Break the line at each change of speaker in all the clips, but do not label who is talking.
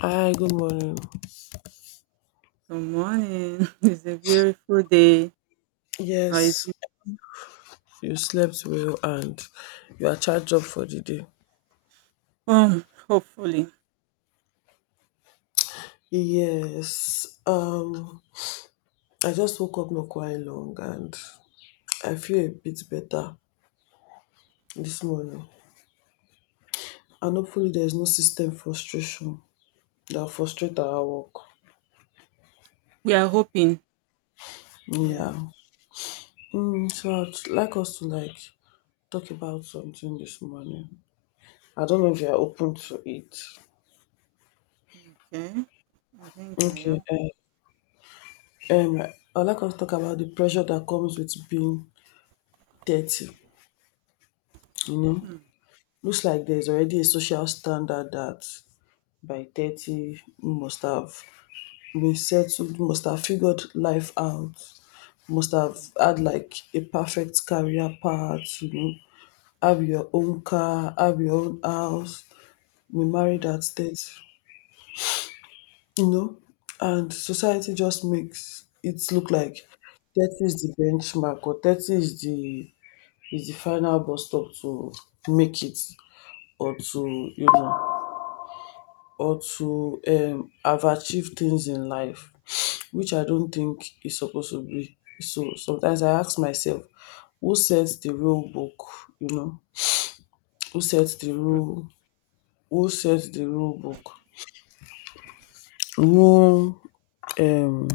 Hi, good morning.
Good morning. It's a beautiful day. Or is
Yes,
it?
you slept well and you are charged up for the day.
Hopefully.
Yes, I just woke up not quite long and I feel a bit better this morning. And hopefully, there's no system frustration that frustrate our work.
We are hoping. Yeah.
Yeah. So I'd like us to like talk about something this morning. I don't know if you are open to it.
Okay. I think I
Okay.
am.
Um, I'd like us to talk about the pressure that comes with being 30. you know,
Mm,
Looks like there's already a social standard that by 30 you must have been settled, you must have figured life out, must have had like a perfect career path, have your own car, have your own house, be married
mm,
at 30, you know, and society just makes it look like 30 is the benchmark or 30 is the final bus stop to make it or to or to have achieved things in life which I don't think is supposed to be. So sometimes I ask myself, who sets the rule book? You know, who sets the rule? Who sets the rule book? Who um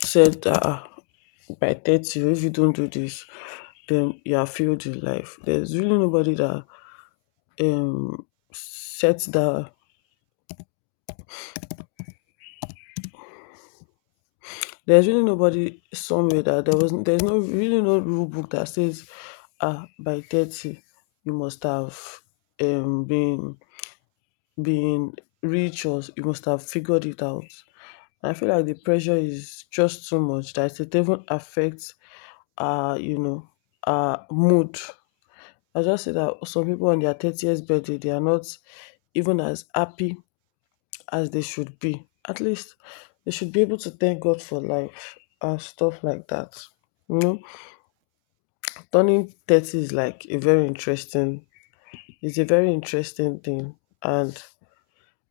said that by 30, if you don't do this, then you have failed in life. There's really nobody that um sets that. There's really nobody somewhere that there's no really no rule book that says by 30 you must have been been rich or you must have figured it out. I feel like the pressure is just too much that it even affects uh you know mood. I just say that some people on their 30th birthday they are not even as happy as they should be. At least they should be able to thank God for life and stuff like that. You know, turning 30 is like it's a very interesting thing. And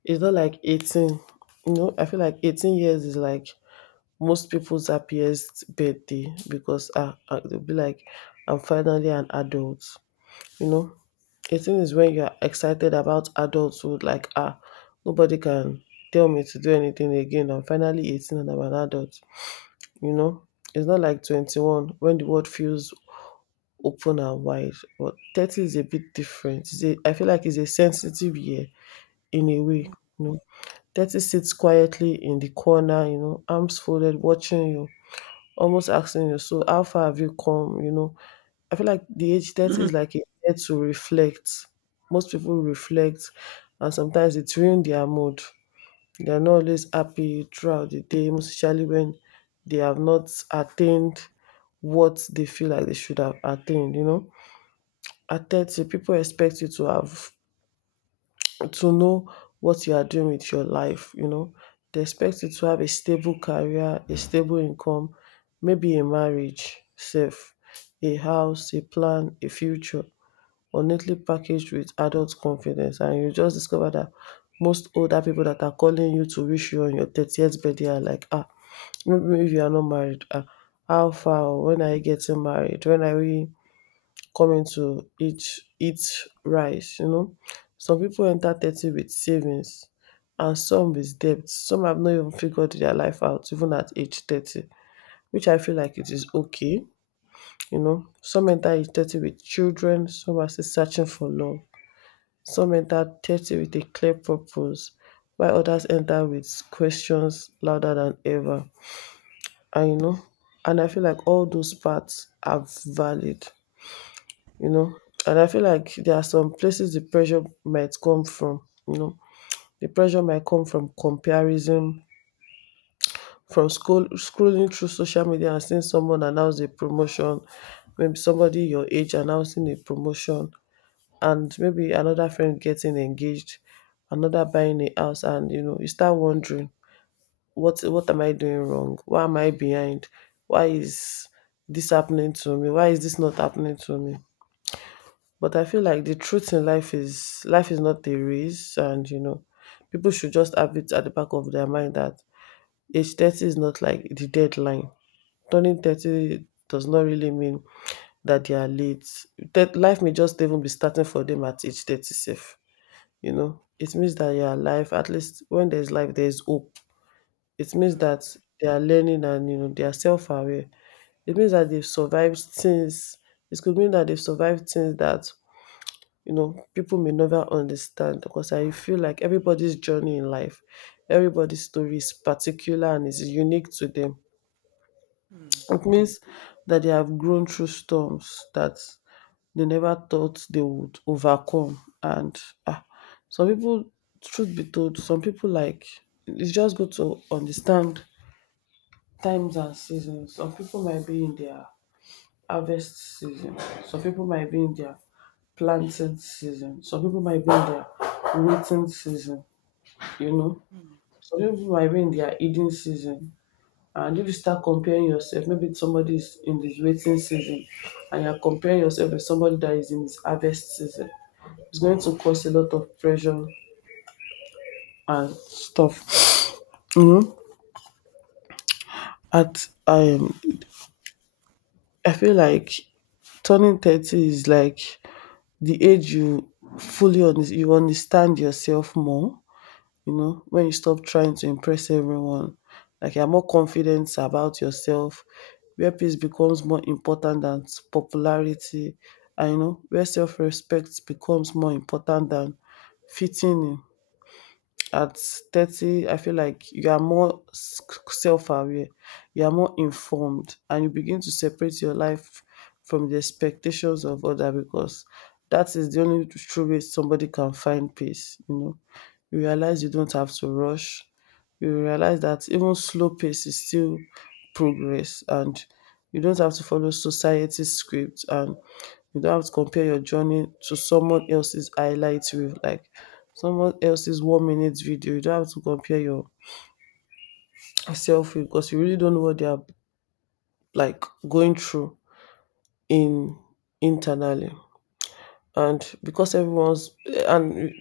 it's not like 18. I feel like 18 years is like most people's happiest birthday because they'll be like, I'm finally an adult, you know. The thing is when you are excited about adulthood, like, nobody can tell me to do anything again. I'm finally 18 and I'm an adult, you know? It's not like 21 when the world feels open and wide, but 30 is a bit different. I feel like it's a sensitive year in a way, you know? 30 sits quietly in the corner, arms folded, watching you, almost asking you, so how far have you come, you know? I feel like the age 30
mm,
is like a year to reflect. Most people reflect, and sometimes it ruins their mood. They are not always happy throughout the day, most especially when they have not attained what they feel like they should have attained. At 30, people expect you to have to know what you are doing with your life. They expect you to have a stable career, a stable income, maybe a marriage, safe, a house, a plan, a future or neatly packaged with adult confidence, and you just discover that most older people that are calling you to wish you on your 30th birthday are like, maybe if you are not married, how far, oh, when are you getting married, when are we coming to eat, eat rice. Some people enter 30 with savings and some with debt. Some have not even figured their life out, even at age 30, which I feel like it is okay. Some enter age 30 with children, some are still searching for love. Some enter 30 with a clear purpose, while others enter with questions louder than ever. And you know, and I feel like all those parts are valid, you know. And I feel like there are some places the pressure might come from, you know. The pressure might come from comparison, from scrolling through social media and seeing someone announce a promotion, maybe somebody your age announcing a promotion, and maybe another friend getting engaged, another buying a house, and you start wondering, what am I doing wrong? Why am I behind? Why is this happening to me? Why is this not happening to me? But I feel like the truth in life is not a race, and people should just have it at the back of their mind that age 30 is not like the deadline. Turning 30 does not really mean that they are late. That life may just even be starting for them at age 30 safe. It means that you're alive. At least when there's life, there's hope. It means
mm,
that they are learning and they are self-aware. It means that they've survived things. It could mean that they've survived things that people may never understand. Because I feel like everybody's journey in life, everybody's story is particular and is unique to them.
mm,
It means that they have grown through storms that they never thought they would overcome. And ah, some people, truth be told, some people, like, it's just good to understand times and seasons. Some people might be in their harvest season, some people might be in their planting season, some people might be in their waiting season, you know,
mm,
some people might be in their eating season. And if you start comparing yourself, maybe somebody is in his waiting season and you're comparing yourself with somebody that is in his harvest season, it's going to cause a lot of pressure and stuff. You know, at I feel like turning 30 is like the age you fully on you understand yourself more, when you stop trying to impress everyone. Like you're more confident about yourself, where peace becomes more important than popularity, and where self-respect becomes more important than fitting in. At 30, I feel like you are more self-aware. You are more informed, and you begin to separate your life from the expectations of others, because that is the only true way somebody can find peace. You realize you don't have to rush. You realize that even slow pace is still progress, and you don't have to follow society's script, and you don't have to compare your journey to someone else's highlight reel, like someone else's 1 minute video. You don't have to compare yourself with, because you really don't know what they are like going through in internally. And because everyone's and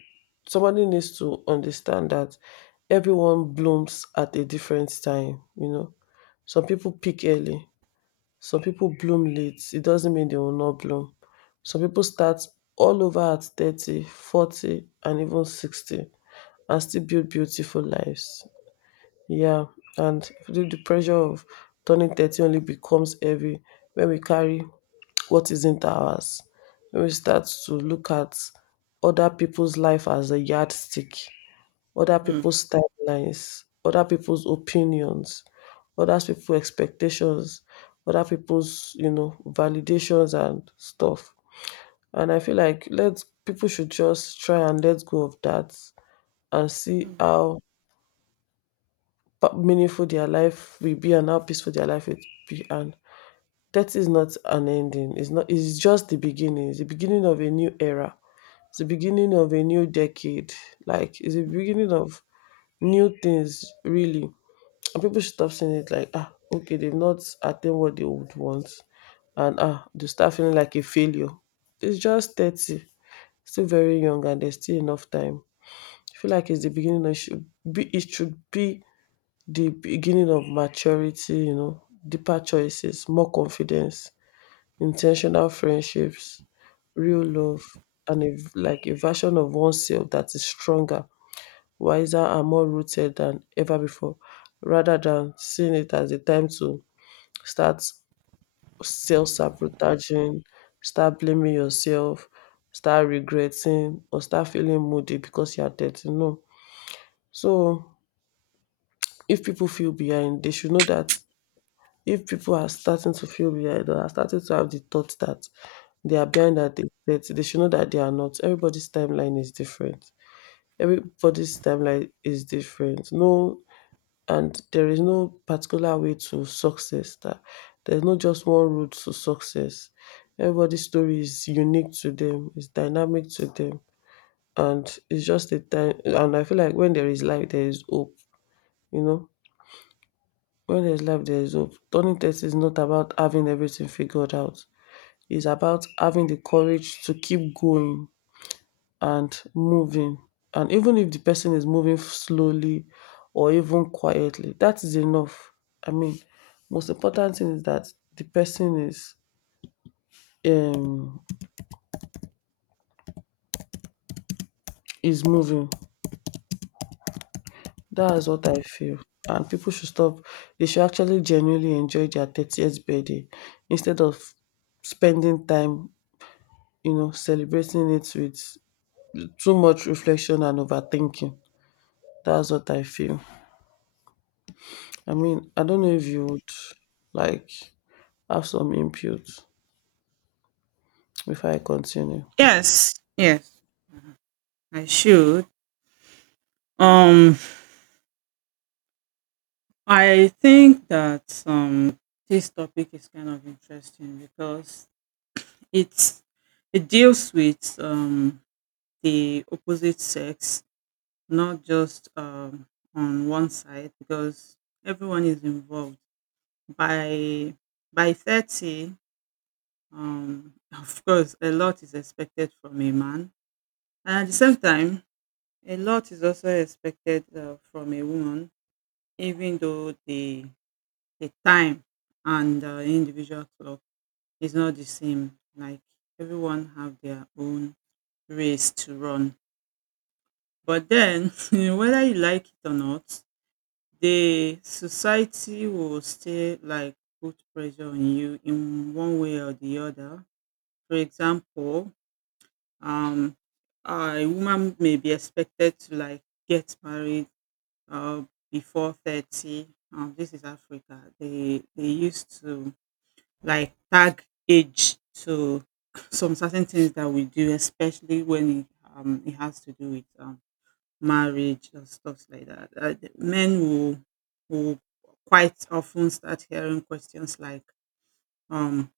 somebody needs to understand that everyone blooms at a different time. Some people peak early, some people bloom late. It doesn't mean they will not bloom. Some people start all over at 30, 40, and even 60, and still build beautiful lives. Yeah. And the pressure of turning 30 only becomes heavy when we carry what isn't ours, when we start to look at other people's life as a yardstick, other
mm.
people's timelines, other people's opinions, other people's expectations, other people's validations and stuff. And I feel like let's people should just try and let go of that and see
mm.
how meaningful their life will be and how peaceful their life will be. And death is not an ending. It's not. It's just the beginning. It's the beginning of a new era. It's the beginning of a new decade. Like it's the beginning of new things. Really, and people should stop saying it like okay they've not attained what they would want, and they start feeling like a failure. It's just 30, still very young, and there's still enough time. I feel like it's the beginning. It should be. It should be the beginning of maturity. You know, deeper choices, more confidence, intentional friendships, real love, and like a version of oneself that is stronger, wiser, and more rooted than ever before, rather than seeing it as a time to start self sabotaging, start blaming yourself, start regretting, or start feeling moody because you are 30. No. So, if people feel behind, they should know that. If people are starting to feel behind or are starting to have the thought that they are behind at the date, they should know that they are not. Everybody's timeline is different. Everybody's timeline is different. No, and there is no particular way to success. That there's not just one route to success. Everybody's story is unique to them. It's dynamic to them, and it's just a time. And I feel like when there is life, there is hope. You know, when there's life, there is hope. Turning 30 is not about having everything figured out. It's about having the courage to keep going and moving. And even if the person is moving slowly or even quietly, that is enough. I mean, most important thing is that the person um is moving. That is what I feel. And people should stop. They should actually genuinely enjoy their 30th birthday instead of spending time, celebrating it with too much reflection and overthinking. That's what I feel. I mean, I don't know if you would like have some input before I continue.
Yes. Yes. I should. Um, I think that this topic is kind of interesting because it's it deals with the opposite sex, not just on one side, because everyone is involved by 30. Um, of course a lot is expected from a man, and at the same time a lot is also expected from a woman, even though the time and individual clock is not the same. Like, everyone have their own race to run, but then whether you like it or not, the society will still like put pressure on you in one way or the other. For example, um, a woman may be expected to like get married uh, before 30. This is Africa. They used to like tag age to some certain things that we do, especially when it, it has to do with marriage and stuff like that. The men will quite often start hearing questions like, um,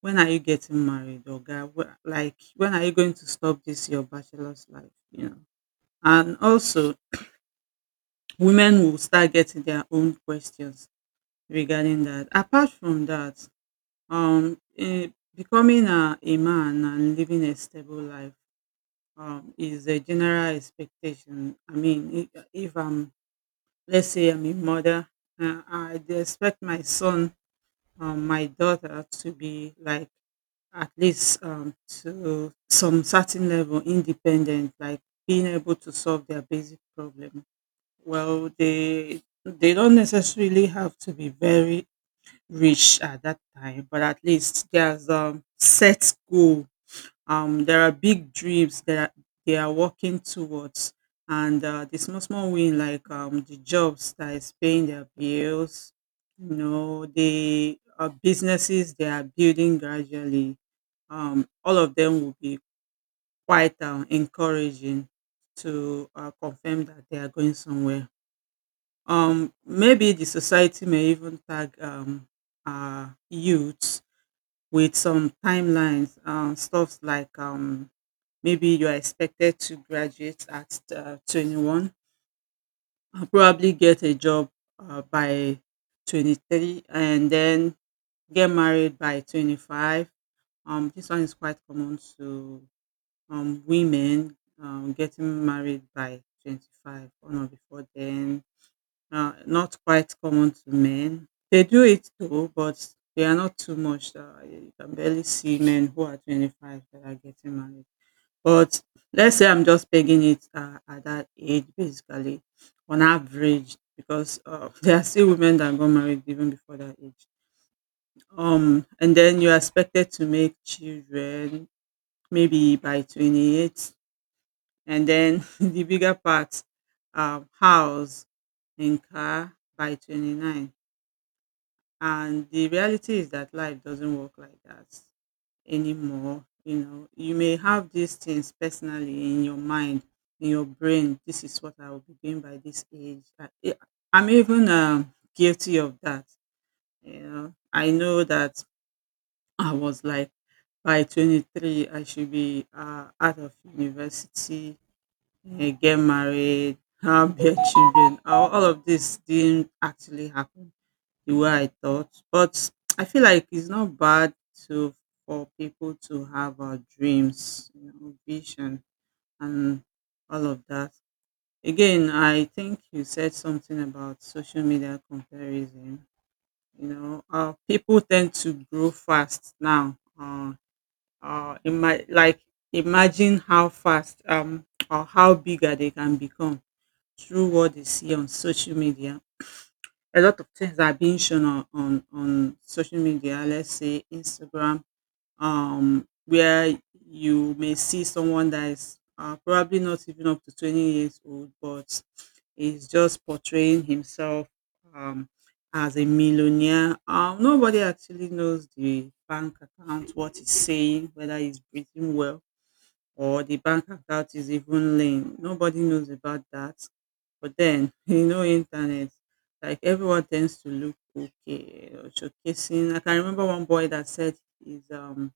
when are you getting married, or guy, like when are you going to stop this your bachelor's life, you know? And also, women will start getting their own questions regarding that. Apart from that, um, eh, becoming a man and living a stable life is a general expectation. I mean, if I'm— let's say I'm a mother, I dey expect my son or my daughter to be like at least to some certain level independent, like being able to solve their basic problem. Well, they don't necessarily have to be very rich at that time, but at least there's set goal, there are big dreams that they are working towards, and the small small win, like the jobs that is paying their bills, you know, the businesses they are building gradually. All of them will be quite encouraging to confirm that they are going somewhere. Maybe the society may even tag youths with some timelines, stuffs like maybe you are expected to graduate at 21, probably get a job by 23, and then get married by 25. This one is quite common to women getting married by 25 on or before then, not quite common to men. They do it though, but they are not too much. You can barely see men who are 25 that are getting married. But let's say I'm just pegging it at that age, basically, on average, because there are still women that got married even before that age. And then you're expected to make children maybe by 28, and then the bigger part, house and car by 29. And the reality is that life doesn't work like that anymore. You know, you may have these things personally in your mind, in your brain. This is what I will be doing by this age. I'm even guilty of that. You know, I know that I was like by 23, I should be out of university, get married, have their children. All of this didn't actually happen the way I thought. But I feel like it's not bad to— for people to have dreams, you know, vision, and all of that. Again, I think you said something about social media comparison. You know, people tend to grow fast now. Like, imagine how fast or how bigger they can become through what they see on social media. A lot of things are being shown on on social media, let's say Instagram, where you may see someone that is probably not even up to 20 years old, but is just portraying himself um, as a millionaire. Nobody actually knows the bank account, what he's saying, whether he's breathing well or the bank account is even linked. Nobody knows about that. But then, you know, internet, like everyone tends to look okay or showcasing. I can remember one boy that said he's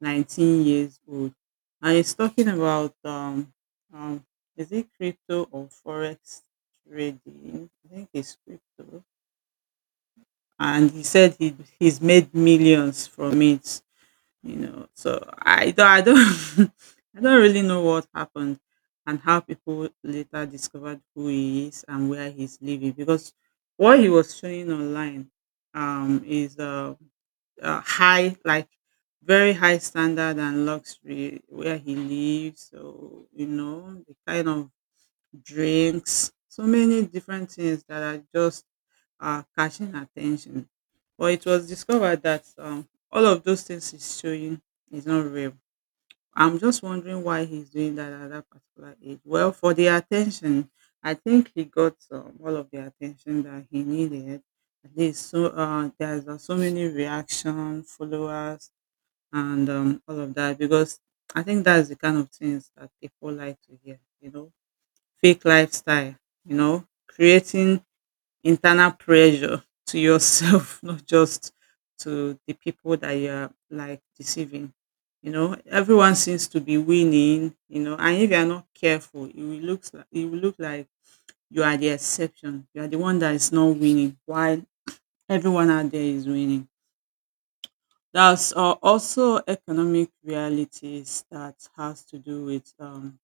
19 years old, and he's talking about um is it crypto or forex trading? I think it's crypto, and he said he's made millions from it, you know. So I don't I don't really know what happened and how people later discovered who he is and where he's living, because what he was showing online is high, like very high standard and luxury where he lives. So you know the kind of drinks, so many different things that are just are catching attention. But it was discovered that all of those things he's showing is not real. I'm just wondering why he's doing that at that particular age. Well, for the attention, I think he got all of the attention that he needed. At least so there's so many reaction, followers, and all of that, because I think that's the kind of things that people like to hear. You know, fake lifestyle. You know, creating internal pressure to yourself, not just to the people that you're like deceiving. You know, everyone seems to be winning, you know, and if you're not careful, it will look like you are the exception. You are the one that is not winning while everyone out there is winning. There's also economic realities that has to do with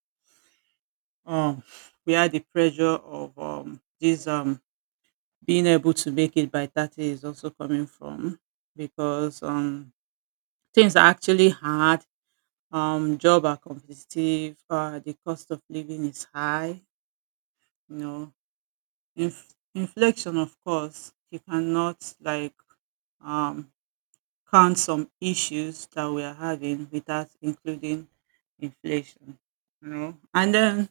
um, we are the pressure of these being able to make it by 30 is also coming from, because things are actually hard. Job are competitive. The cost of living is high. You know, inflation, of course, you cannot like um, count some issues that we are having without including inflation. You know, and then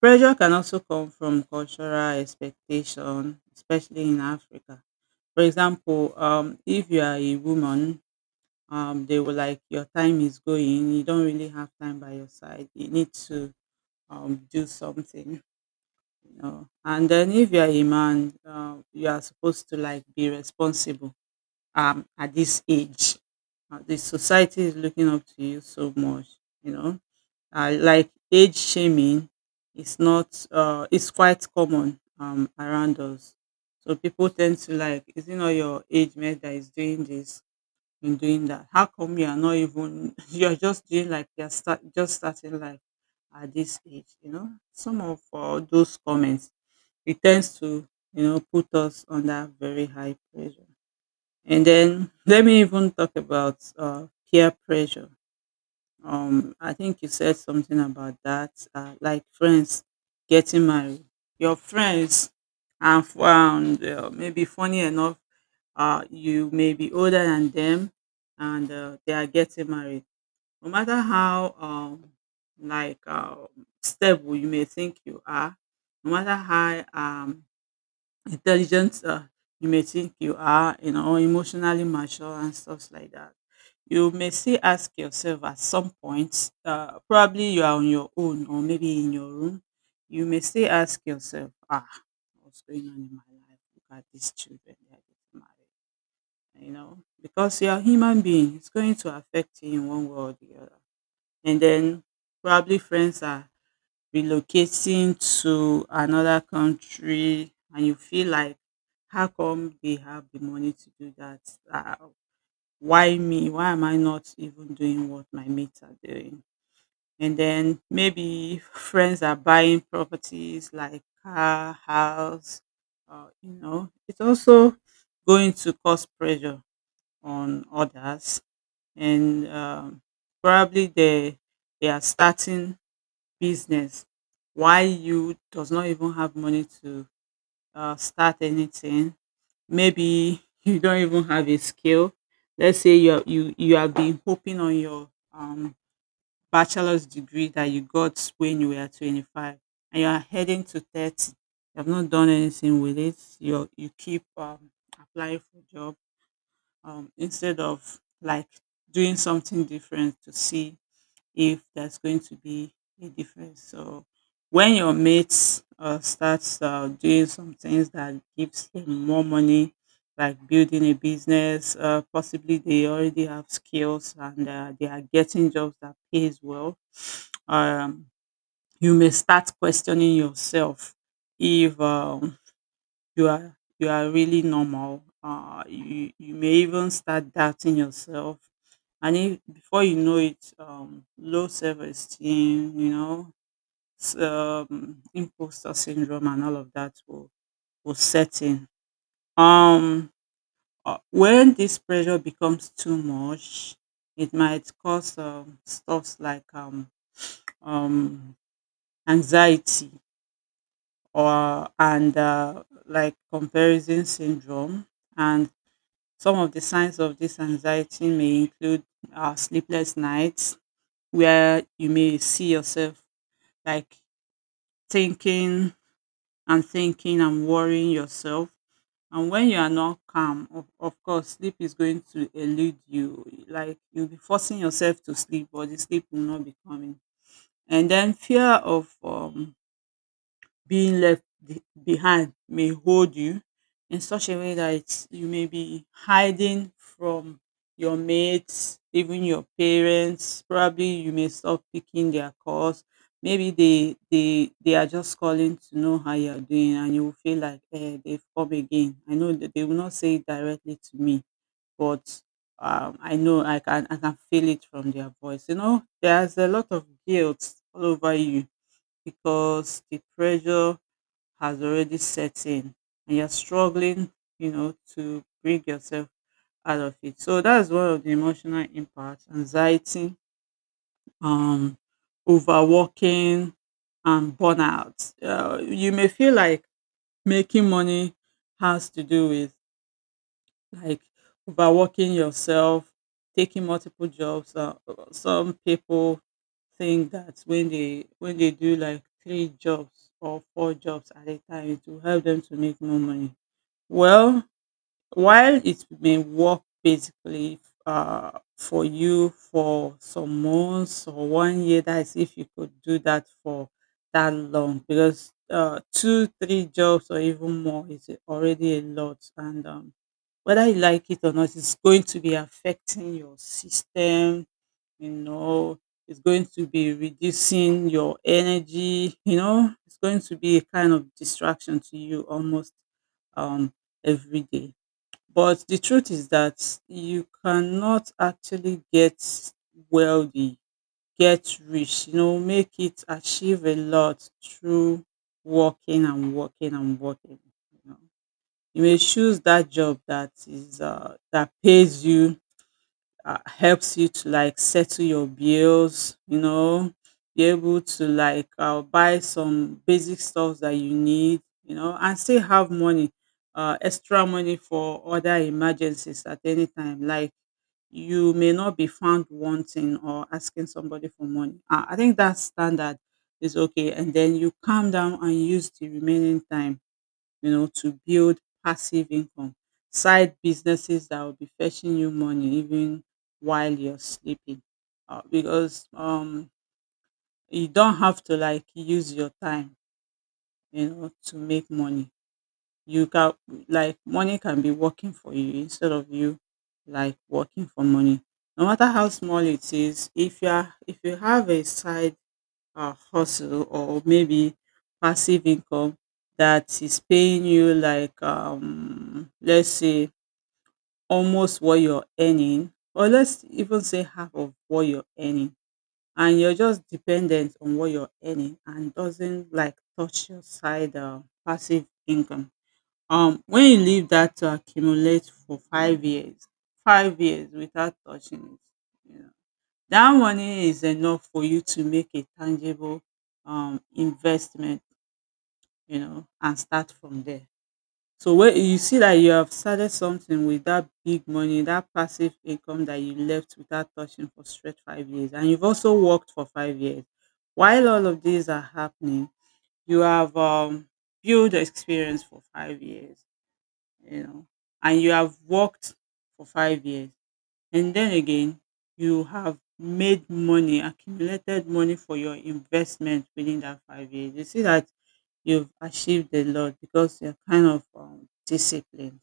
pressure can also come from cultural expectation, especially in Africa. For example, if you are a woman, they will like your time is going. You don't really have time by your side. You need to do something, you know. And then if you are a man, you are supposed to like be responsible. At this age, the society is looking up to you so much, you know, like age shaming is not it's quite common around us. So people tend to like, is it not your age mate that is doing this and doing that, how come you are not even you're just doing like just starting life at this age, you know. Some of those comments, it tends to, you know, put us under very high pressure. And then let me even talk about peer pressure. Um, I think you said something about that, like friends getting married. Your friends are found maybe funny enough, you may be older than them, and they are getting married. No matter how like uh, stable you may think you are, no matter how intelligent you may think you are, you know, emotionally mature and stuff like that. You may still ask yourself at some point, probably you are on your own or maybe in your room, you may still ask yourself, ah, what's going on in my life? Look at these children, they are getting married, you know, because you are a human being, it's going to affect you in one way or the other. And then probably friends are relocating to another country and you feel like, how come they have the money to do that? Uh, why me? Why am I not even doing what my mates are doing? And then maybe friends are buying properties like car, house, you know. It's also going to cause pressure on others, and probably they are starting business, why you does not even have money to start anything, maybe you don't even have a skill. Let's say you you have been hoping on your bachelor's degree that you got when you were 25, and you are heading to 30. You have not done anything with it, you keep applying for job, instead of like doing something different to see if there's going to be a difference. So when your mates starts doing some things that gives them more money, like building a business, possibly they already have skills and they are getting jobs that pays well. Um, you may start questioning yourself if you are really normal. You may even start doubting yourself. And if before it, low self-esteem, imposter syndrome and all of that will set in. um when this pressure becomes too much, it might cause stuffs like um anxiety or and like comparison syndrome. And some of the signs of this anxiety may include sleepless nights where you may see yourself, like, thinking and thinking and worrying yourself. And when you are not calm, of course, sleep is going to elude you. Like, you'll be forcing yourself to sleep, but the sleep will not be coming. And then fear of being left behind may hold you in such a way that you may be hiding from your mates, even your parents. Probably you may stop picking their calls. Maybe they are just calling to know how you are doing, and you will feel like, eh, they've come again. I know that they will not say it directly to me, but I know I can feel it from their voice. You know, there's a lot of guilt all over you because the pressure has already set in and you're struggling, you know, to bring yourself out of it. So that's one of the emotional impacts: anxiety, um, overworking, and burnout. You may feel like making money has to do with, like, overworking yourself, taking multiple jobs. Some people think that when they do like three jobs or four jobs at a time, it will help them to make more money. Well, while it may work basically for you for some months or 1 year, that is if you could do that for that long, because two, three jobs or even more is already a lot. And whether you like it or not, it's going to be affecting your system, you know. It's going to be reducing your energy, you know. It's going to be a kind of distraction to you almost um, every day. But the truth is that you cannot actually get wealthy, get rich, you know, make it, achieve a lot, through working and working and working. You know, you may choose that job that is that pays you, helps you to, like, settle your bills, you know, be able to, like, buy some basic stuff that you need, you know, and still have money, extra money for other emergencies at any time. Like, you may not be found wanting or asking somebody for money. I think that standard is okay. And then you calm down and use the remaining time, you know, to build passive income, side businesses that will be fetching you money even while you're sleeping. Because you don't have to, like, use your time, you know, to make money. You can, like, money can be working for you instead of you, like, working for money. No matter how small it is, if you have a side hustle or maybe passive income that is paying you like, let's say almost what you're earning, or let's even say half of what you're earning, and you're just dependent on what you're earning and doesn't like touch your side passive income, when you leave that to accumulate for 5 years, 5 years, without touching it, you know, that money is enough for you to make a tangible investment, you know, and start from there. So when you see that you have started something with that big money, that passive income that you left without touching for straight 5 years, and you've also worked for 5 years. While all of these are happening, you have built experience for 5 years, you know, and you have worked for 5 years, and then again, you have made money, accumulated money for your investment within that 5 years. You see that you've achieved a lot because you're kind of disciplined,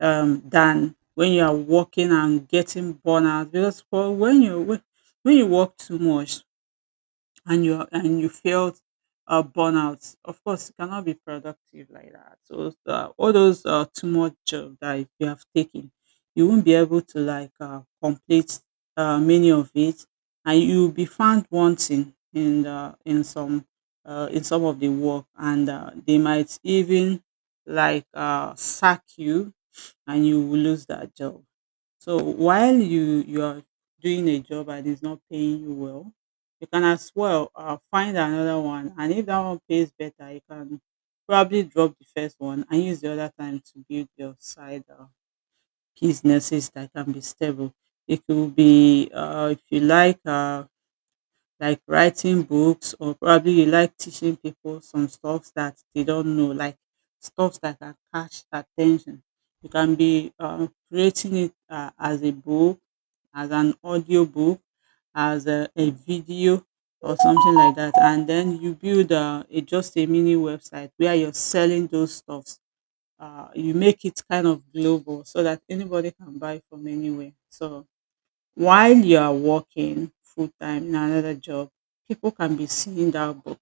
than when you are working and getting burnout. Because for when you work too much, and you felt burnout. Of course, you cannot be productive like that. So all those too much job that you have taken, you won't be able to, like, complete many of it, and you'll be found wanting in in some of the work, and they might even, like, sack you, and you will lose that job. So while you are doing a job and it's not paying you well, you can as well find another one. And if that one pays better, you can probably drop the first one and use the other time to build your side businesses that can be stable. It could be if you like, like writing books, or probably you like teaching people some stuff that they don't know, like stuff that can catch their attention. You can be creating it as a book, as an audiobook, as a video or something like that. And then you build a just a mini website where you're selling those stuffs. You make it kind of global so that anybody can buy from anywhere. So while you are working full time in another job, people can be seeing that book,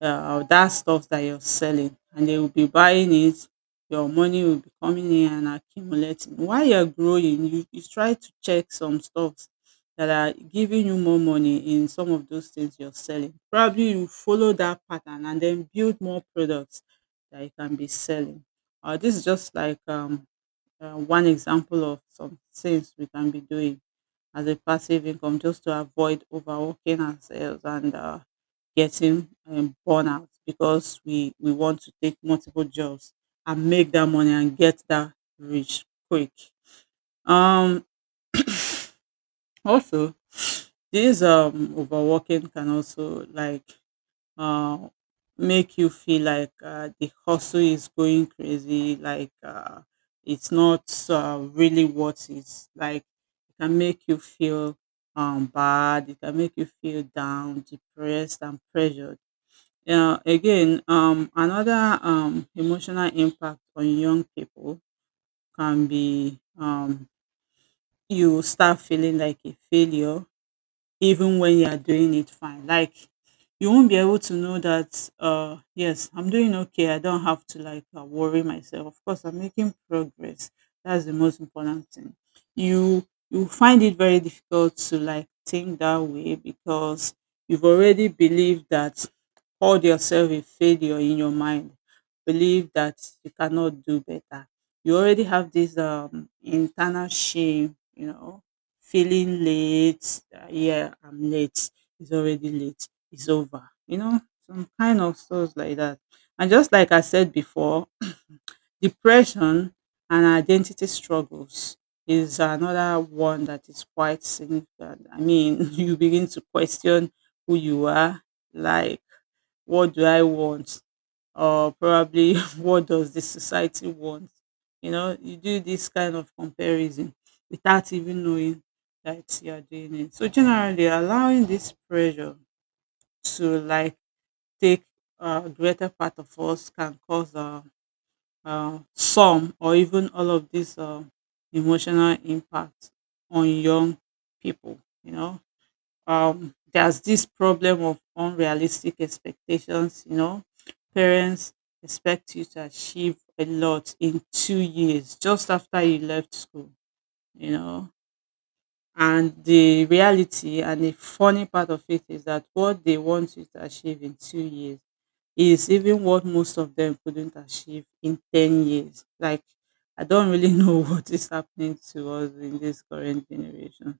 that stuff that you're selling, and they will be buying it. Your money will be coming in and accumulating while you're growing. You you try to check some stuffs that are giving you more money in some of those things you're selling. Probably you follow that pattern and then build more products that you can be selling. Uh, this is just like one example of some things we can be doing as a passive income, just to avoid overworking ourselves and getting burnout because we want to take multiple jobs and make that money and get that rich quick. Um, Also, this overworking can also, like, uh make you feel like, the hustle is going crazy, like, it's not really what it's like. It can make you feel bad. It can make you feel down, depressed and pressured. Yeah, again, another emotional impact on young people can be, you start feeling like a failure even when you are doing it fine. Like, you won't be able to know that, yes, I'm doing okay. I don't have to like, worry myself. Of course, I'm making progress. That's the most important thing. You find it very difficult to like think that way because you've already believed that. Hold yourself a failure in your mind. Believe that you cannot do better. You already have this internal shame, you know, feeling late. Uh, yeah, I'm late. It's already late. It's over. You know, some kind of stuff like that. And just like I said before, depression and identity struggles is another one that is quite significant. I mean, you begin to question who you are, like, what do I want? Or probably what does the society want? You know, you do this kind of comparison without even knowing that you are doing it. So generally allowing this pressure to, like, take greater part of us can cause some or even all of this emotional impact on young people. You know, there's this problem of unrealistic expectations. You know, parents expect you to achieve a lot in 2 years just after you left school, you know. And the reality and the funny part of it is that what they want you to achieve in 2 years is even what most of them couldn't achieve in 10 years. Like, I don't really know what is happening to us in this current generation,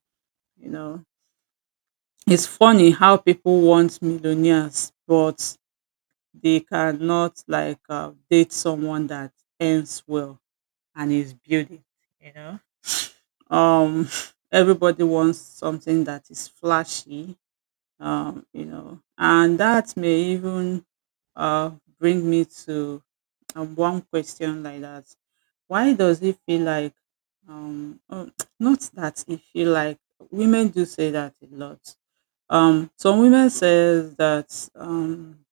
you know. It's funny how people want millionaires, but they cannot like, date someone that earns well and is building. You know? Um, everybody wants something that is flashy, you know, and that may even uh, bring me to one question like that. Why does it feel like, oh, not that it feel like, women do say that a lot. Some women says that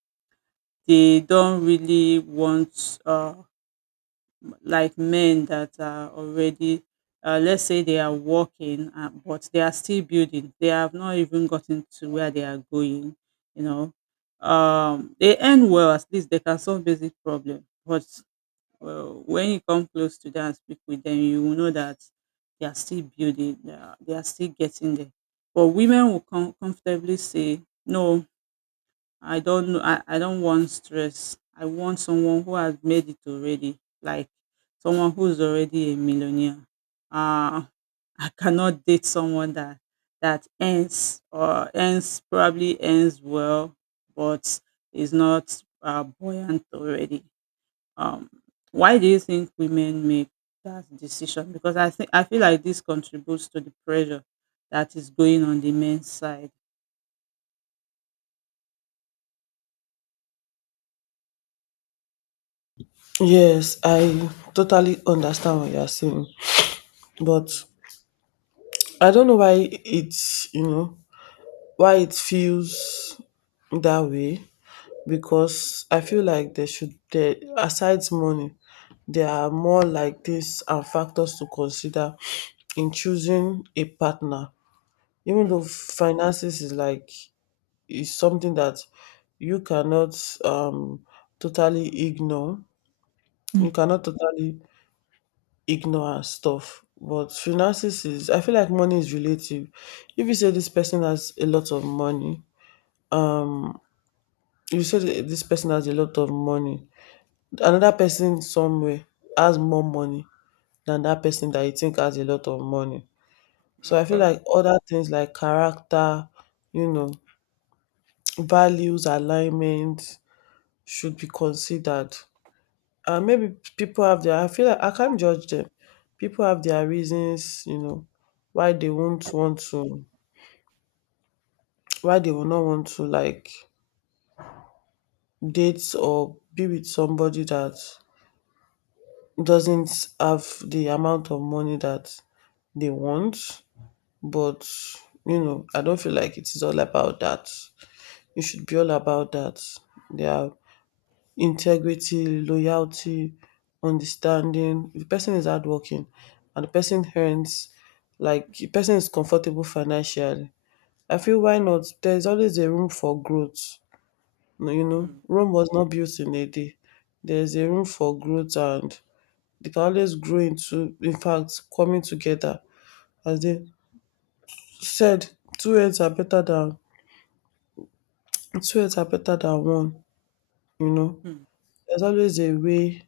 they don't really want like men that are already let's say they are working, but they are still building, they have not even gotten to where they are going, you know. They end well, at least they can solve basic problem, but, well, when you come close to them and speak with them, you will know that they are still building, they are still getting there. But women will comfortably say no. I don't know. I don't want stress. I want someone who has made it already, like someone who's already a millionaire. Uh, I cannot date someone that earns or earns probably earns well, but is not buoyant already. Um, why do you think women make that decision? Because I think I feel like this contributes to the pressure that is going on the men's side.
Yes, I totally understand what you're saying, but
Mm.
I don't know why why it feels that way, because I feel like there aside money, there are more like this and factors to consider in choosing a partner. Even though
Mm,
finances is is something that you cannot um totally ignore. You
mm.
cannot totally ignore and stuff. But finances is, I feel like money is relative. If you say this person has a lot of money, um you say this person has a lot of money. Another person somewhere has more money than that person that you think has a lot of money. So I
Of
feel
course.
like other things like character, you know, values, alignment should be considered. Maybe people I feel like I can't judge them. People have their reasons, you know, why they won't want to, why they will not want to like date or be with somebody that doesn't have the amount of money that they want. But, I don't feel like it is all about that. It should be all about that. They are integrity, loyalty, understanding. If the person is hardworking and the person earns, like the person is comfortable financially, I feel, why not? There's always a room for growth. No, Rome was not built in a day. There's a room for growth, and they can always grow into, in fact, coming together. As they said, two heads are better than two heads are better than one. You know,
Mm,
there's always a way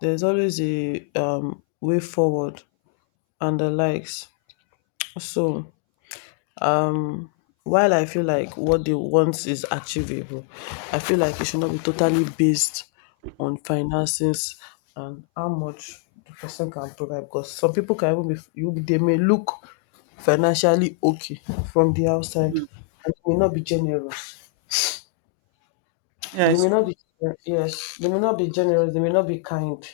there's always a um, way forward and the likes. So, um, while I feel like what they want is achievable, I feel like it should not be totally based on finances and how much the person can provide. Because some people can even be, they may look financially okay from the outside,
mm.
and they may not be generous.
Yeah,
They
it's
may not
true.
be yes, they may not be generous. They may not be kind.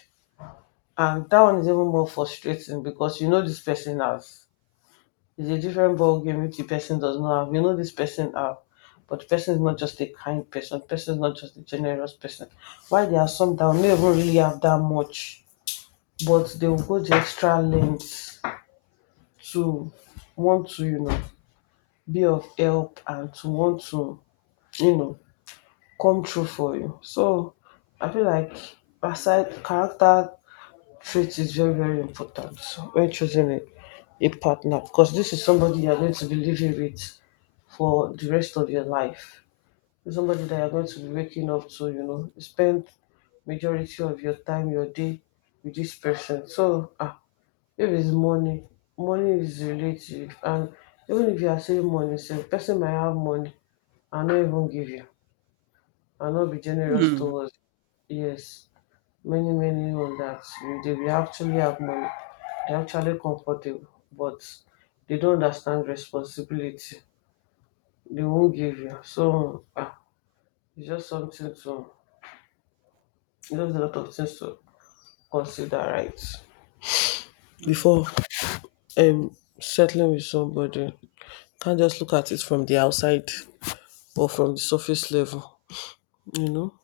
And that one is even more frustrating because you know this person has. It's a different ball game if the person does not have. You know this person have, but the person is not just a kind person. The person is not just a generous person. Why, there are some that may even really have that much, but they will go the extra lengths to want to, be of help, and to want to, you know, come true for you. So I feel like, aside character, faith is very, very important when choosing a partner, because this is somebody you are going to be living with for the rest of your life. It's somebody that you're going to be waking up to, spend majority of your time, your day with this person. So if it's money, money is relative. And even if you are saving money, say person might have money and not even give you, and not be generous
Mm,
towards. Yes. Many, many on that, they will actually have money. They're actually comfortable, but they don't understand responsibility. They won't give you. So it's just, something to there's a lot of things to consider, right,
mm.
before settling with somebody. Can't just look at it from the outside or from the surface level you know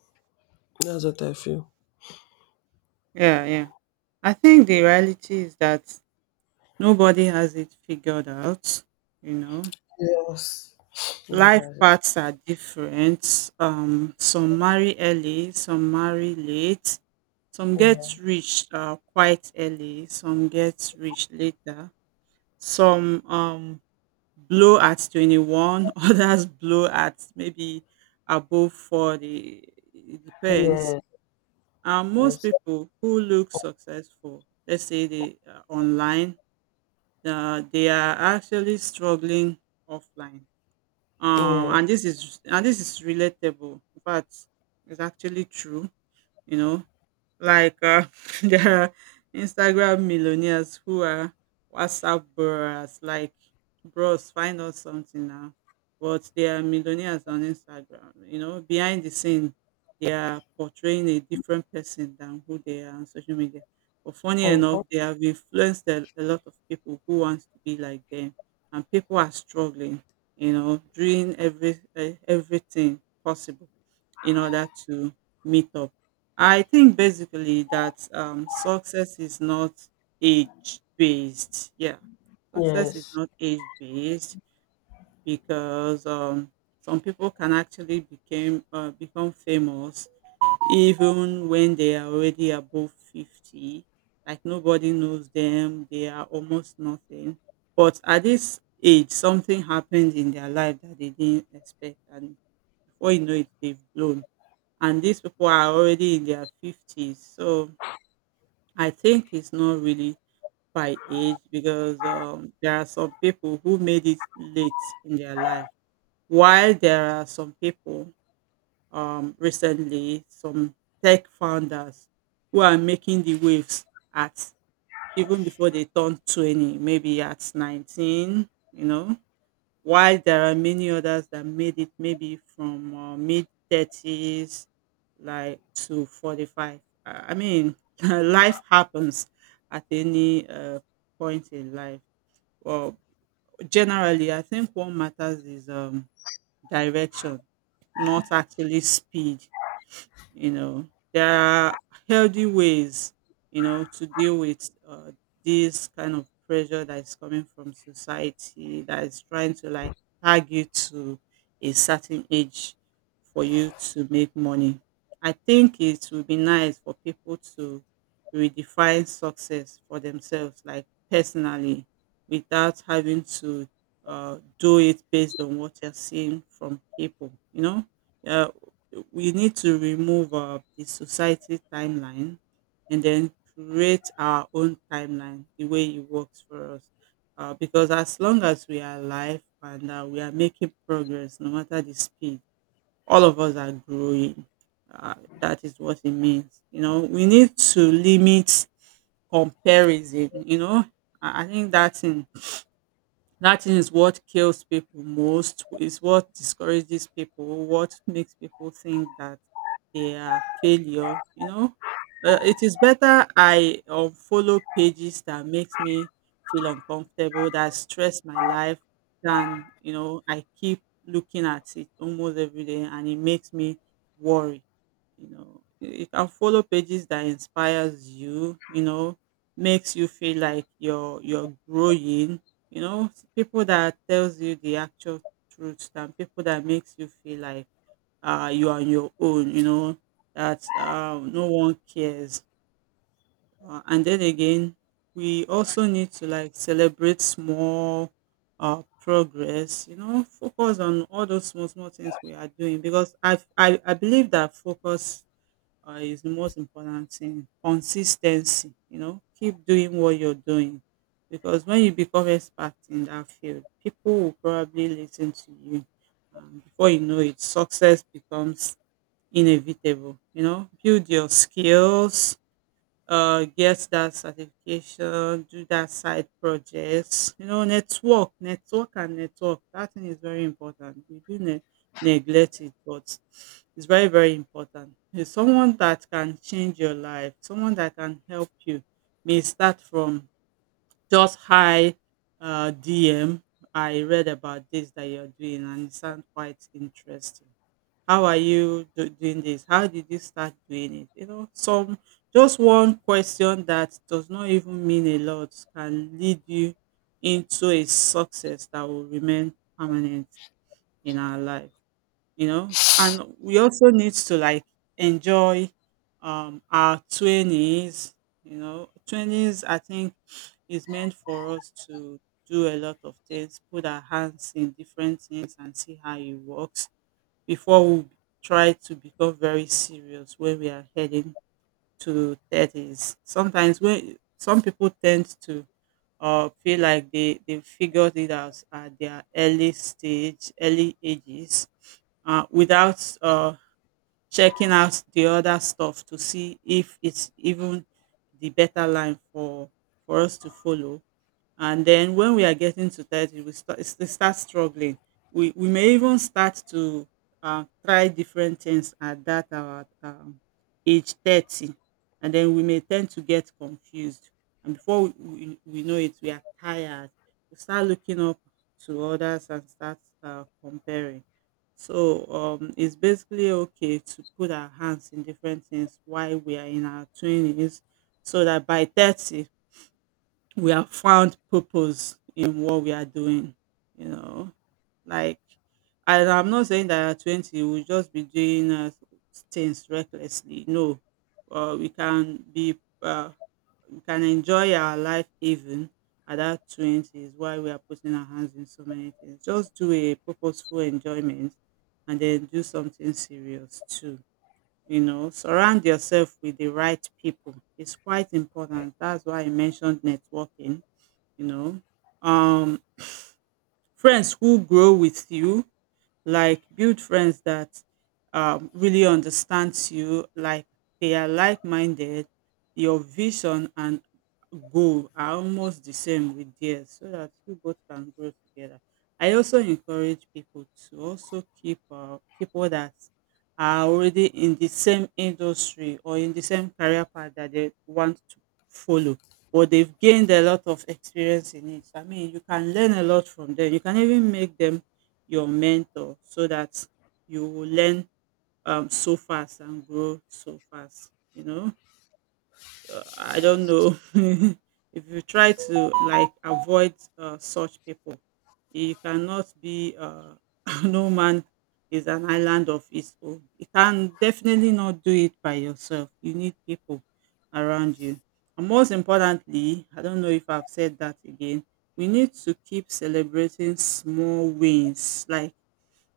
that's what I feel.
Yeah, yeah. I think the reality is that nobody has it figured out, you know.
Yes. Nobody
Life
has it.
paths are different. Some marry early, some marry late, some
Yeah.
get rich quite early, some get rich later, some blow at 21, others blow at maybe above 40. It depends.
Yes.
And most
Yes.
people who look successful, let's say they are online, they are actually struggling offline. Um,
Yes.
and this is and this is relatable. In fact, it's actually true. You know, like there are Instagram millionaires who are WhatsApp bros. Like, bros, find out something now. But they are millionaires on Instagram. You know, behind the scene, they are portraying a different person than who they are on social media. But funny
Uh-huh.
enough, they have influenced a lot of people who want to be like them, and people are struggling. You know, doing everything possible in order to meet up. I think basically that success is not age based. Yeah, success is
Yes.
not age based because some people can actually became become famous even when they are already above 50. Like nobody knows them; they are almost nothing. But at this age, something happened in their life that they didn't expect, and before you know it, they've blown, and these people are already in their 50s. So I think it's not really by age, because there are some people who made it late in their life, while there are some people, recently some tech founders who are making the waves at even before they turn 20, maybe at 19, while there are many others that made it maybe from mid 30s like to 45. I mean, life happens at any point in life. Well, generally I think what matters is direction, not actually speed. You know, there are healthy ways to deal with this kind of pressure that is coming from society, that is trying to like tag you to a certain age for you to make money. I think it would be nice for people to redefine success for themselves, like personally, without having to do it based on what you're seeing from people. You know, yeah, we need to remove the society timeline and then create our own timeline the way it works for us, because as long as we are alive, and we are making progress no matter the speed, all of us are growing. That is what it means. We need to limit comparison. I think that's in. That thing is what kills people most, is what discourages people, what makes people think that they are failure. It is better I unfollow pages that makes me feel uncomfortable, that stress my life, than I keep looking at it almost every day, and it makes me worry. You can follow pages that inspires you you know makes you feel like you're growing you know people that tells you the actual truth, and people that makes you feel like you are on your own. You know that no one cares, and then again, we also need to like celebrate small progress. Focus on all those small small things we are doing, because I believe that focus is the most important thing. Consistency, keep doing what you're doing. Because when you become expert in that field, people will probably listen to you. Before you know it, success becomes inevitable. You know, build your skills, get that certification, do that side projects, network, network and network. That thing is very important. We do neglect it, but it's very, very important. It's someone that can change your life, someone that can help you may start from just high DM. I read about this that you're doing and it sounds quite interesting. How are you doing this? How did you start doing it? You know, some just one question that does not even mean a lot can lead you into a success that will remain permanent in our life. And we also need to like enjoy our 20s. 20s, I think, is meant for us to do a lot of things, put our hands in different things and see how it works before we try to become very serious when we are heading to 30s. Sometimes when some people tend to feel like they figured it out at their early stage, early ages, without checking out the other stuff to see if it's even the better line for us to follow. And then when we are getting to 30, we start struggling. We may even start to try different things at that our age 30. And then we may tend to get confused, and before we know it, we are tired. We start looking up to others and start comparing. So it's basically okay to put our hands in different things while we are in our 20s so that by 30 we have found purpose in what we are doing you know like and I'm not saying that at 20 we'll just be doing things recklessly. No, uh, we can be uh, we can enjoy our life even at that 20 is why we are putting our hands in so many things, just do a purposeful enjoyment. And then do something serious too. Surround yourself with the right people. It's quite important. That's why I mentioned networking you know um Friends who grow with you, like build friends that really understands you, like they are like-minded. Your vision and goal are almost the same with theirs so that you both can grow together. I also encourage people to also keep people that are already in the same industry or in the same career path that they want to follow, or they've gained a lot of experience in it. I mean, you can learn a lot from them. You can even make them your mentor so that you will learn so fast and grow so fast. You know, I don't know. If you try to like avoid such people, you cannot be no man is an island of its own. You can definitely not do it by yourself. You need people around you. And most importantly, I don't know if I've said that again, we need to keep celebrating small wins, like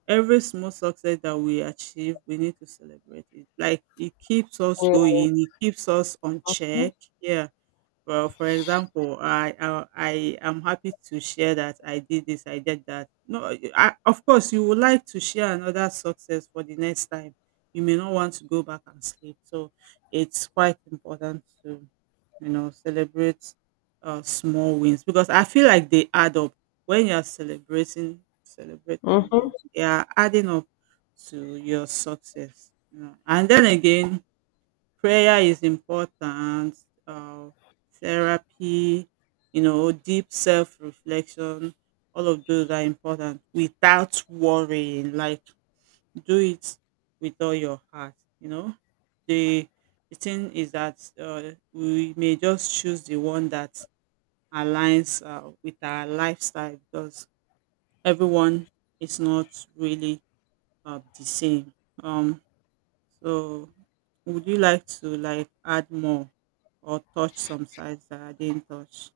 every small success that we achieve, we need to celebrate it. Like it keeps us
Mhm.
going, it keeps us on check. Yeah. Well, for example, I am happy to share that I did this, I did that. No, of course, you would like to share another success for the next time. You may not want to go back and sleep, so it's quite important to celebrate small wins, because I feel like they add up. When you're celebrating, celebrate another
Mhm.
one, they are adding up to your success. And then again, prayer is important, uh, therapy, deep self-reflection. All of those are important, without worrying. Like, do it with all your heart you know the the thing is that we may just choose the one that aligns with our lifestyle, because everyone is not really the same um so would you like to like add more or touch some sides that I didn't touch?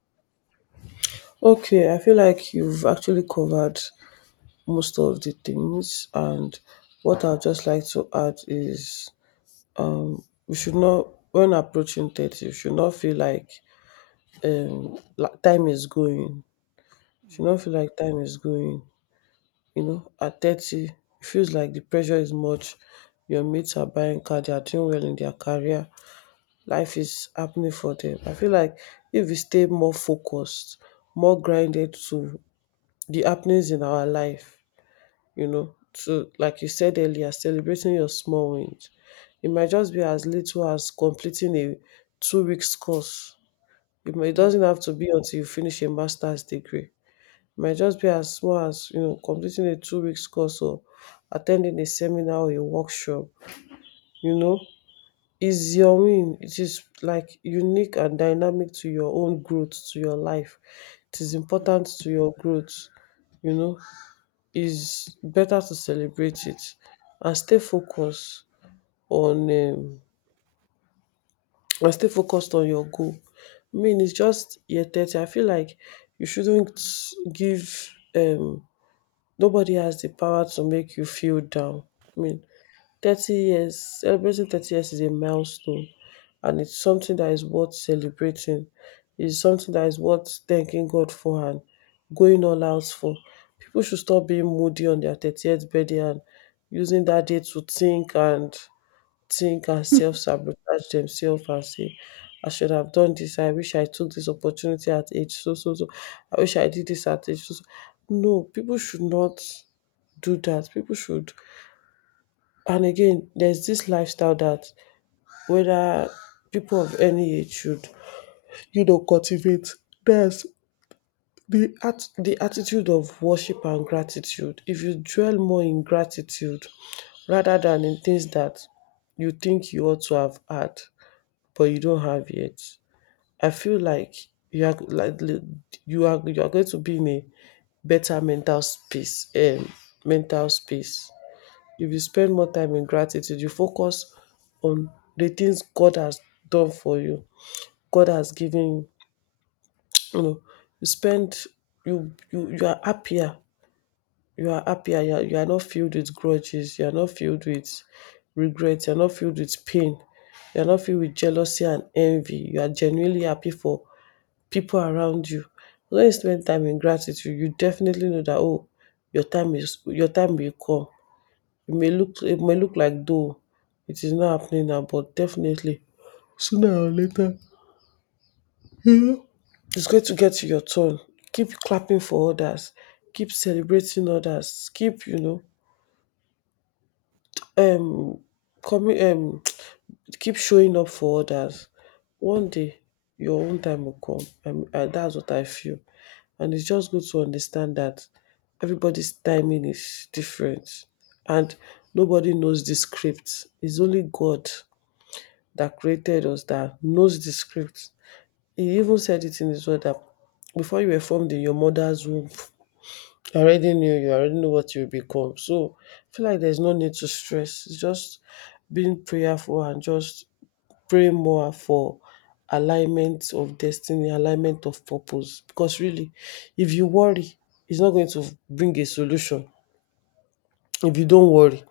Okay, I feel like you've actually covered most of the things, and what I'd just like to add is, um, we should not, when approaching 30, you should not feel like time is going. You should not feel like time is going. At 30, it feels like the pressure is much. Your mates are buying car, they are doing well in their career, life is happening for them. I feel like, if we stay more focused, more grinded to the happenings in our life, to like you said earlier, celebrating your small wins. It might just be as little as completing a 2 weeks course. It doesn't
Mm,
have to be until you finish a master's degree. It might just be as small as completing a 2 weeks course or attending a seminar or a workshop. You know, is your win. It is like unique and dynamic to your own growth, to your life. It is
mm,
important to your growth you know is better to celebrate it and stay focused on and stay focused on your goal. I mean, it's just year 30. I feel like you shouldn't give nobody has the power to make you feel down. I mean, 30 years, celebrating 30 years, is a milestone, and it's something that is worth celebrating. It's something that is worth thanking God for and going all out for. People should stop being moody on their 30th birthday and using that day to think and self sabotage themselves and say, I should have done this. I wish I took this opportunity at age so so so. I wish I did this at age so so. No, people should not do that. People should and again, there's this lifestyle that, whether, people of any age should, cultivate. There's the attitude of worship and gratitude. If you dwell more in gratitude rather than in things that you think you ought to have had but you don't have yet, I feel like you are like li- you are going to be in a better mental space. If you spend more time in gratitude, you focus on the things God has done for you, God has given you. You know, you spend you you you are happier. You are happier. You are not filled with grudges. You are not filled with regrets. You are not filled with pain. You are not filled with jealousy and envy. You are genuinely happy for people around you. When you spend time in gratitude, you definitely know that, oh, your time will come. It may look like, though it is not happening now, but definitely it's going to get to your turn. Keep clapping for others, keep celebrating others, keep you know um coming keep showing up for others. One day your own time will come. And that's what I feel, and it's just good to understand that everybody's timing is different, and nobody knows the script. It's only God that created us, that knows the script. He even said it in His word that before you were formed in your mother's womb, I already knew you, I already know what you become. So I feel like there's no need to stress. It's just being prayerful and just praying more for alignment of destiny, alignment of purpose. Because really, if you worry, it's not going to bring a solution. If you don't worry,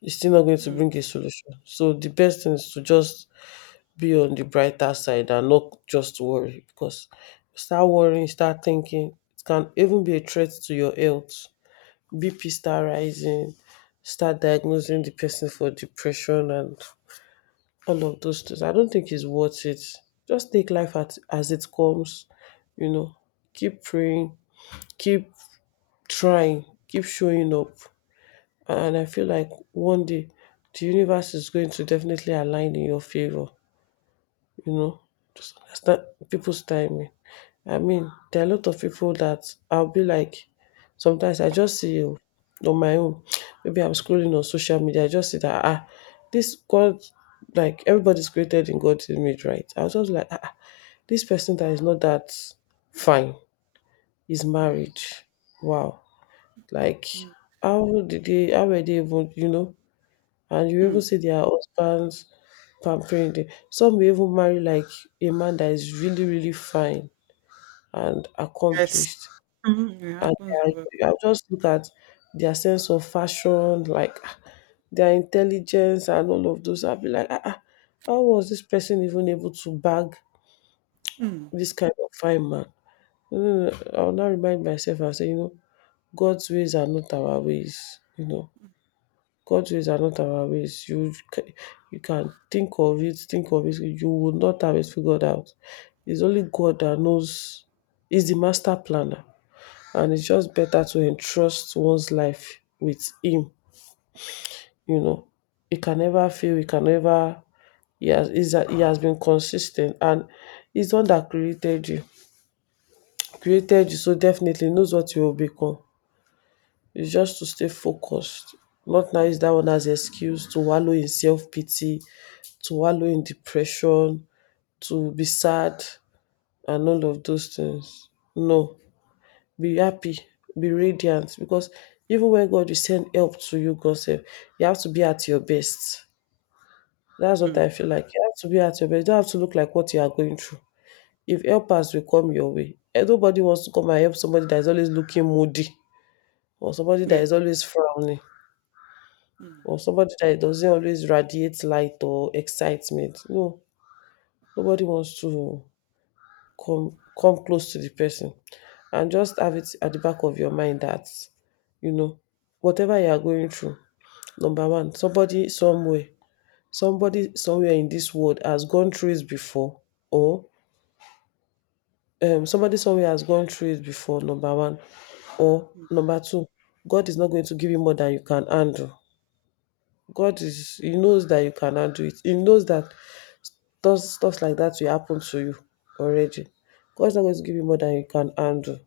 it's still not going to
mm,
bring a solution. So the best thing is to just be on the brighter side and not just worry, because you start worrying, you start thinking, it can even be a threat to your health. BP start rising, start diagnosing the person for depression and all of those things. I don't think it's worth it. Just take life as it comes. you know, Keep praying, keep trying, keep showing up. And I feel like one day the universe is going to definitely align in your favor. you know, just understand people's timing. I mean, there are a lot of people that I'll be like, sometimes I just see you on my own. Maybe I'm scrolling on social media, I just see that, this God, like everybody's created in God's image, right? I was just like, this person that is not that fine is
mm,
married. Wow, like,
mm,
how did they? How were they even? And you even
mm.
see their husbands pampering them. Some may even marry like a man that is really, really fine and
Yes.
accomplished.
Mm, it
And
happens
they
well.
I just look at their sense of fashion, like, their intelligence and all of those. I'll be like, how was this person even able to bag
Mm,
this kind of fine man? No, no, no, I'll now remind myself and say, God's ways are not our ways. God's ways are not our ways. You can think of it, think of it. You will not have it figured out. It's only God that knows. He's the master planner, and it's just better to entrust one's life with Him. You know, He can never fail. He can never. He has been consistent, and he's the one that created you. Created you, so definitely knows what you will become. It's just to stay focused, not now use that one as excuse to wallow in self pity, to wallow in depression, to be sad, and all of those things. No, be happy, be radiant, because even when God will send help to you, God said you have to be at your best. That's what I
mm.
feel like. You have to be at your best. You don't have to look like what you are going through. If helpers will come your way, eh, nobody wants to come and help somebody that is always looking moody, or somebody that
Yeah.
is always frowning,
Mm.
or somebody that doesn't always radiate light or excitement. No, nobody wants to come close to the person, and just have it at the back of your mind that you know whatever you are going through. Number one, somebody somewhere in this world has gone through it before, or somebody somewhere has gone through it before. Number one. Or number two, God is not going to give you more than you can handle. God is- he knows that you can handle it, he knows that those stuff like that will happen to you already. God's not going to give you more than you can handle,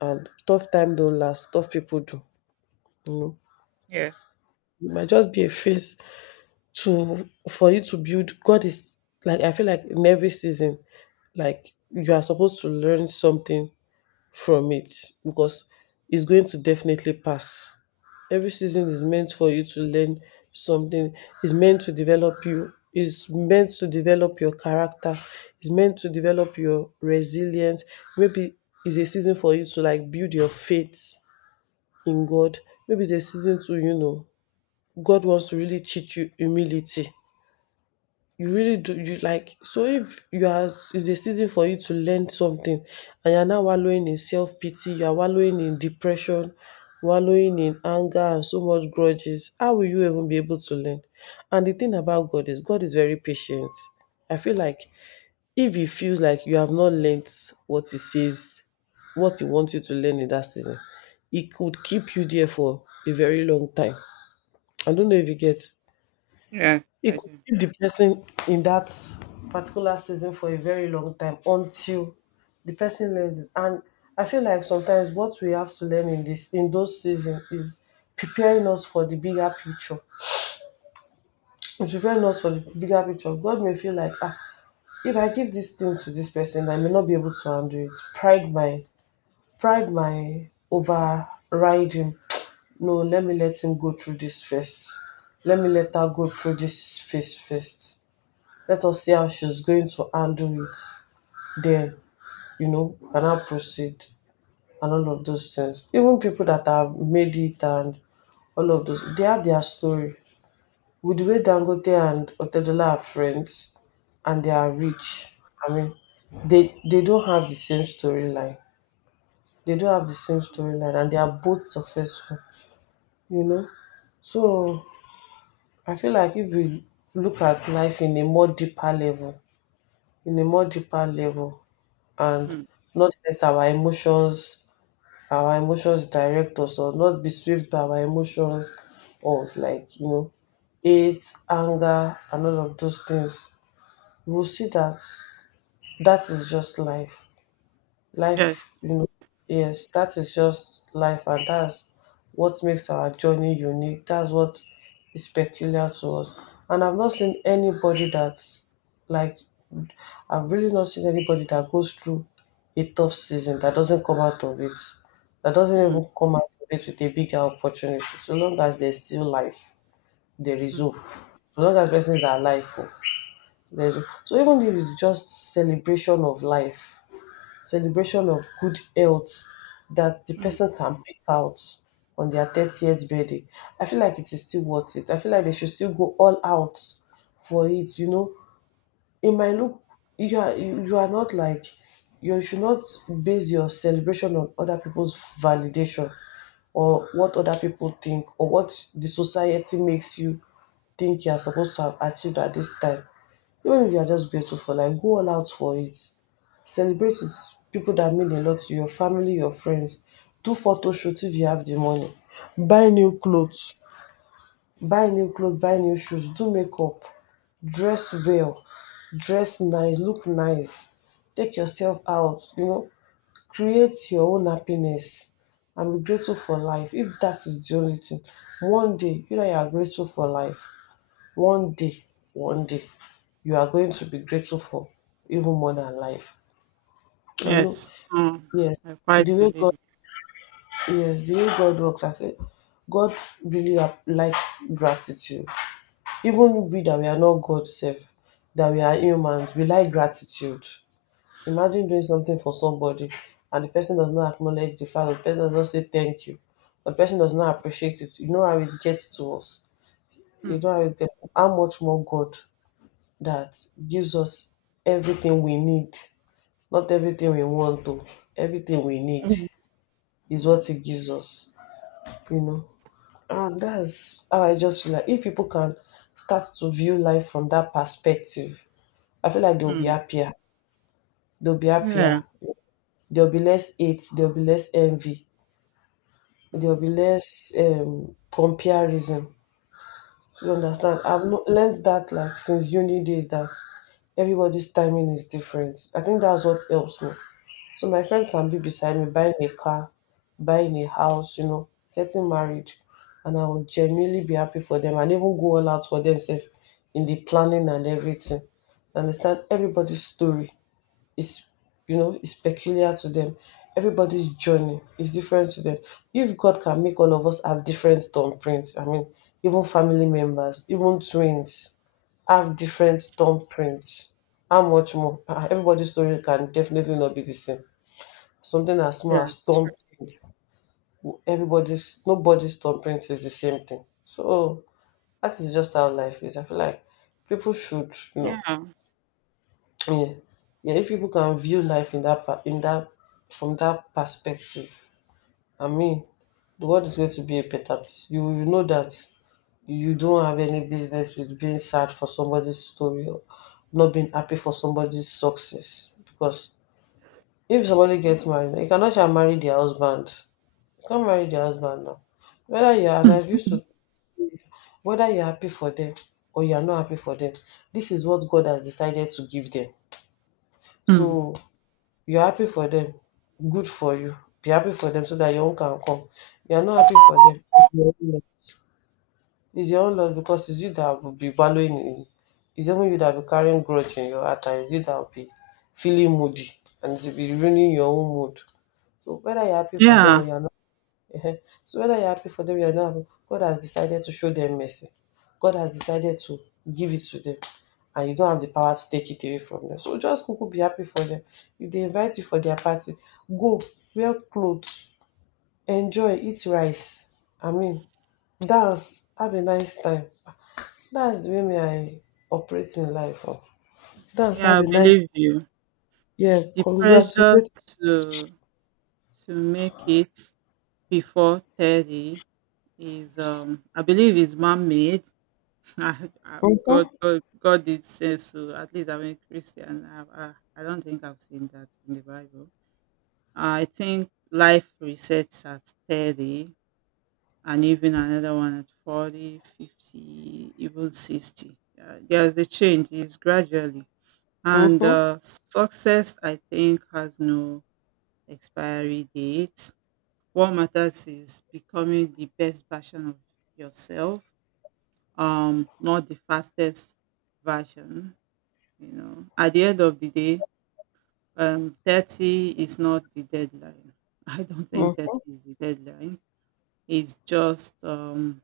and tough time don't last, tough people do you know
Yeah,
it might just be a phase to for you to build. God is Like, I feel like in every season, like, you are supposed to learn something from it, because it's going to definitely pass. Every season is meant for you to learn something, is meant to develop you, is meant to develop your character, is meant to develop your resilience. Maybe it's a season for you to, like, build your faith in God. Maybe it's a season to, you know, God wants to really teach you humility. You really do. You like, so if you are, it's a season for you to learn something, and you're now wallowing in self-pity, you are wallowing in depression, wallowing in anger and so much grudges. How will you even be able to learn? And the thing about God is very patient. I feel like if you feels like you have not learnt what he says, what he wants you to learn in that season, it could keep you there for a very long time. I don't know if you get.
yeah,
It
I
could
do.
keep the person in that particular season for a very long time until the person learns it. And I feel like sometimes what we have to learn in this in those seasons is preparing us for the bigger picture. It's preparing us for the bigger picture. God may feel like, if I give this thing to this person, I may not be able to handle it. Pride my overriding. No, let me let him go through this first. Let me let her go through this phase first. Let us see how she's going to handle it. Then, you know, can I proceed, and all of those things. Even people that have made it and all of those, they have their story. With the way Dangote and Otedola are friends and they are rich, I mean, they don't have the same storyline. They don't have the same
Mhm,
storyline, and they are both successful. You know, so I feel like if we look at life in a more deeper level, in a more deeper level, and
mm.
not let our emotions direct us, or not be swept by our emotions of, like, hate, anger, and all of those things, we will see that that is just life.
Yes.
Life, yes, that is just life, and that's what makes our journey unique. That's what is peculiar to us. And like, I've really not seen anybody that goes through a tough season that doesn't come out of it, that doesn't
Mm,
even come out of it with a bigger opportunity. So long as there's still life, there is
mm,
hope. So long as persons are alive, oh, so even if it's just celebration of life, celebration of good health that the
mm.
person can pick out on their 30th birthday, I feel like it is still worth it. I feel like they should still go all out for it. It might look, you are, you are not, like, you should not base your celebration on other people's validation, or what other people think, or what the society makes you think you are supposed to have achieved at this time. Even if you are just grateful for life, go all out for it. Celebrate with people that mean a lot to you, your family, your friends. Do photo shoot if you have the money. Buy new clothes. Buy new clothes, buy new shoes, do makeup. Dress well, dress nice, look nice. Take yourself out, you know, create your own happiness, and be grateful for life. If that is the only thing one day, you know, you are grateful for life, one day, one day, you are going to be grateful for even more than life. I know,
Yes. Mm,
yes,
I quite
the way
believe
God,
you.
yes, the way God works, okay, God really likes gratitude. Even we that we are not God self, that we are humans, we like gratitude. Imagine doing something for somebody, and the person does not acknowledge the fact, the person does not say thank you, the person does not appreciate it. You know how it gets to us. You
Mm,
know how it gets, how much more God that gives us everything we need. Not everything we want to, everything we need
mhm,
is what it gives us, you know. And that's how I just feel like if people can start to view life from that perspective, I feel like they'll be
mm.
happier. They'll be
Yeah.
happier. There'll be less hate. There'll be less envy. There'll
Mm,
be less comparison. You
mm.
understand? I've learned that, like, since uni days, that everybody's timing is different. I think that's what helps me. So my friend can be beside me buying a car, buying a house, you know, getting married. And I will genuinely be happy for them, and even go all out for themselves in the planning and everything. You understand? Everybody's story is you know is peculiar to them. Everybody's journey is different to them. If God can make all of us have different thumbprints, I mean, even family members, even twins have different thumbprints. How much more? Ah, everybody's story can definitely not be the same. Something as small
Yeah.
as thumbprint. Everybody's nobody's thumbprint is the same thing. So that is just how life is. I feel like people should,
Yeah.
yeah, yeah. If people can view life in that pa- in that from that perspective, I mean, the world is going to be a better place. You will know that you don't have any business with being sad for somebody's story, or not being happy for somebody's success. Because if somebody gets married, you cannot shall marry their husband. Come marry the husband now. Whether you are, and I used to say it, whether you're happy for them or you're not happy for them, this is what God has decided to give them.
Mm,
So, you're happy for them, good for you. Be happy for them so that your own can come. You're not happy for them, it's your own loss. It's your own loss, because it's you that will be ballowing in. It's even you that will be carrying grudge in your heart, and it's you that will be feeling moody, and it will be ruining your own mood. So whether you're happy for them or
yeah.
you're, ehen. So whether you're happy for them or you're not happy, God has decided to show them mercy. God has decided to give it to them. And you don't have the power to take it away from them. So just kuku be happy for them. If they invite you for their party, go, wear clothes, enjoy, eat rice. I mean, dance, have a nice time. That's the way me I operate in life. Oh. Dance, have
Yeah, I
a nice,
believe you.
yeah,
The pressure
congratulate.
to to make it before 30 is, I believe, is man-made. I, I,
Mm-hmm,
God, God, God did say so. At least I'm a Christian. I don't think I've seen that in the Bible. I think life resets at 30, and even another one at 40, 50, even 60. There's a change, it's gradually. And
mm-hmm,
success, I think, has no expiry date. What matters is becoming the best version of yourself, not the fastest version. You know, at the end of the day, 30 is not the deadline. I don't think
mm-hmm,
30 is the deadline. It's just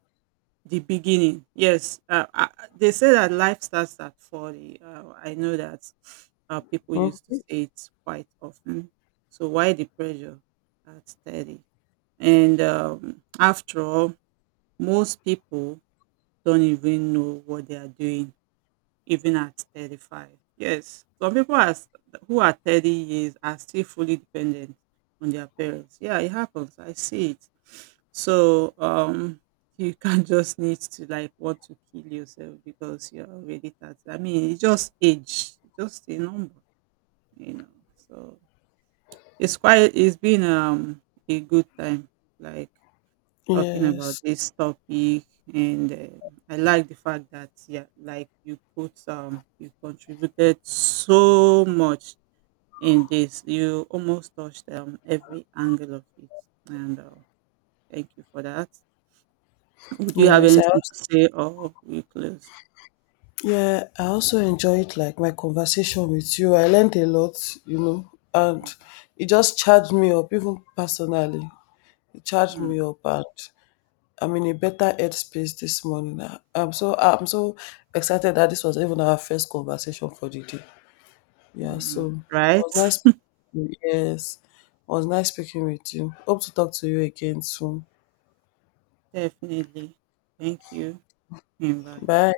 the beginning. Yes, they say that life starts at 40. I know that people used to
mm-hmm.
say it quite often. So why the pressure at 30? And after all, most people don't even know what they are doing even at 35. Yes, some people who are 30 years are still fully dependent on their parents. Yeah, it happens. I see it. So you can't just need to like want to kill yourself because you're already 30. I mean, it's just age, just a number, you know. So it's been a good time. Like, talking about
Yes.
this topic, and I like the fact that, yeah, like you contributed so much in this. You almost touched every angle of it, and thank you for that. Would you have
Yes. I
anything to say, or we close?
Yeah, I also enjoyed, like, my conversation with you. I learned a lot, and
Mm,
it just charged me up, even personally. It charged
mm,
me up, and I'm in a better headspace this morning. I'm so excited that this was even our first conversation for the day. Yeah,
mm.
so it was
Right.
nice. Yes, it was nice speaking with you. Hope to talk to you again soon.
Definitely. Thank you and bye.
Bye.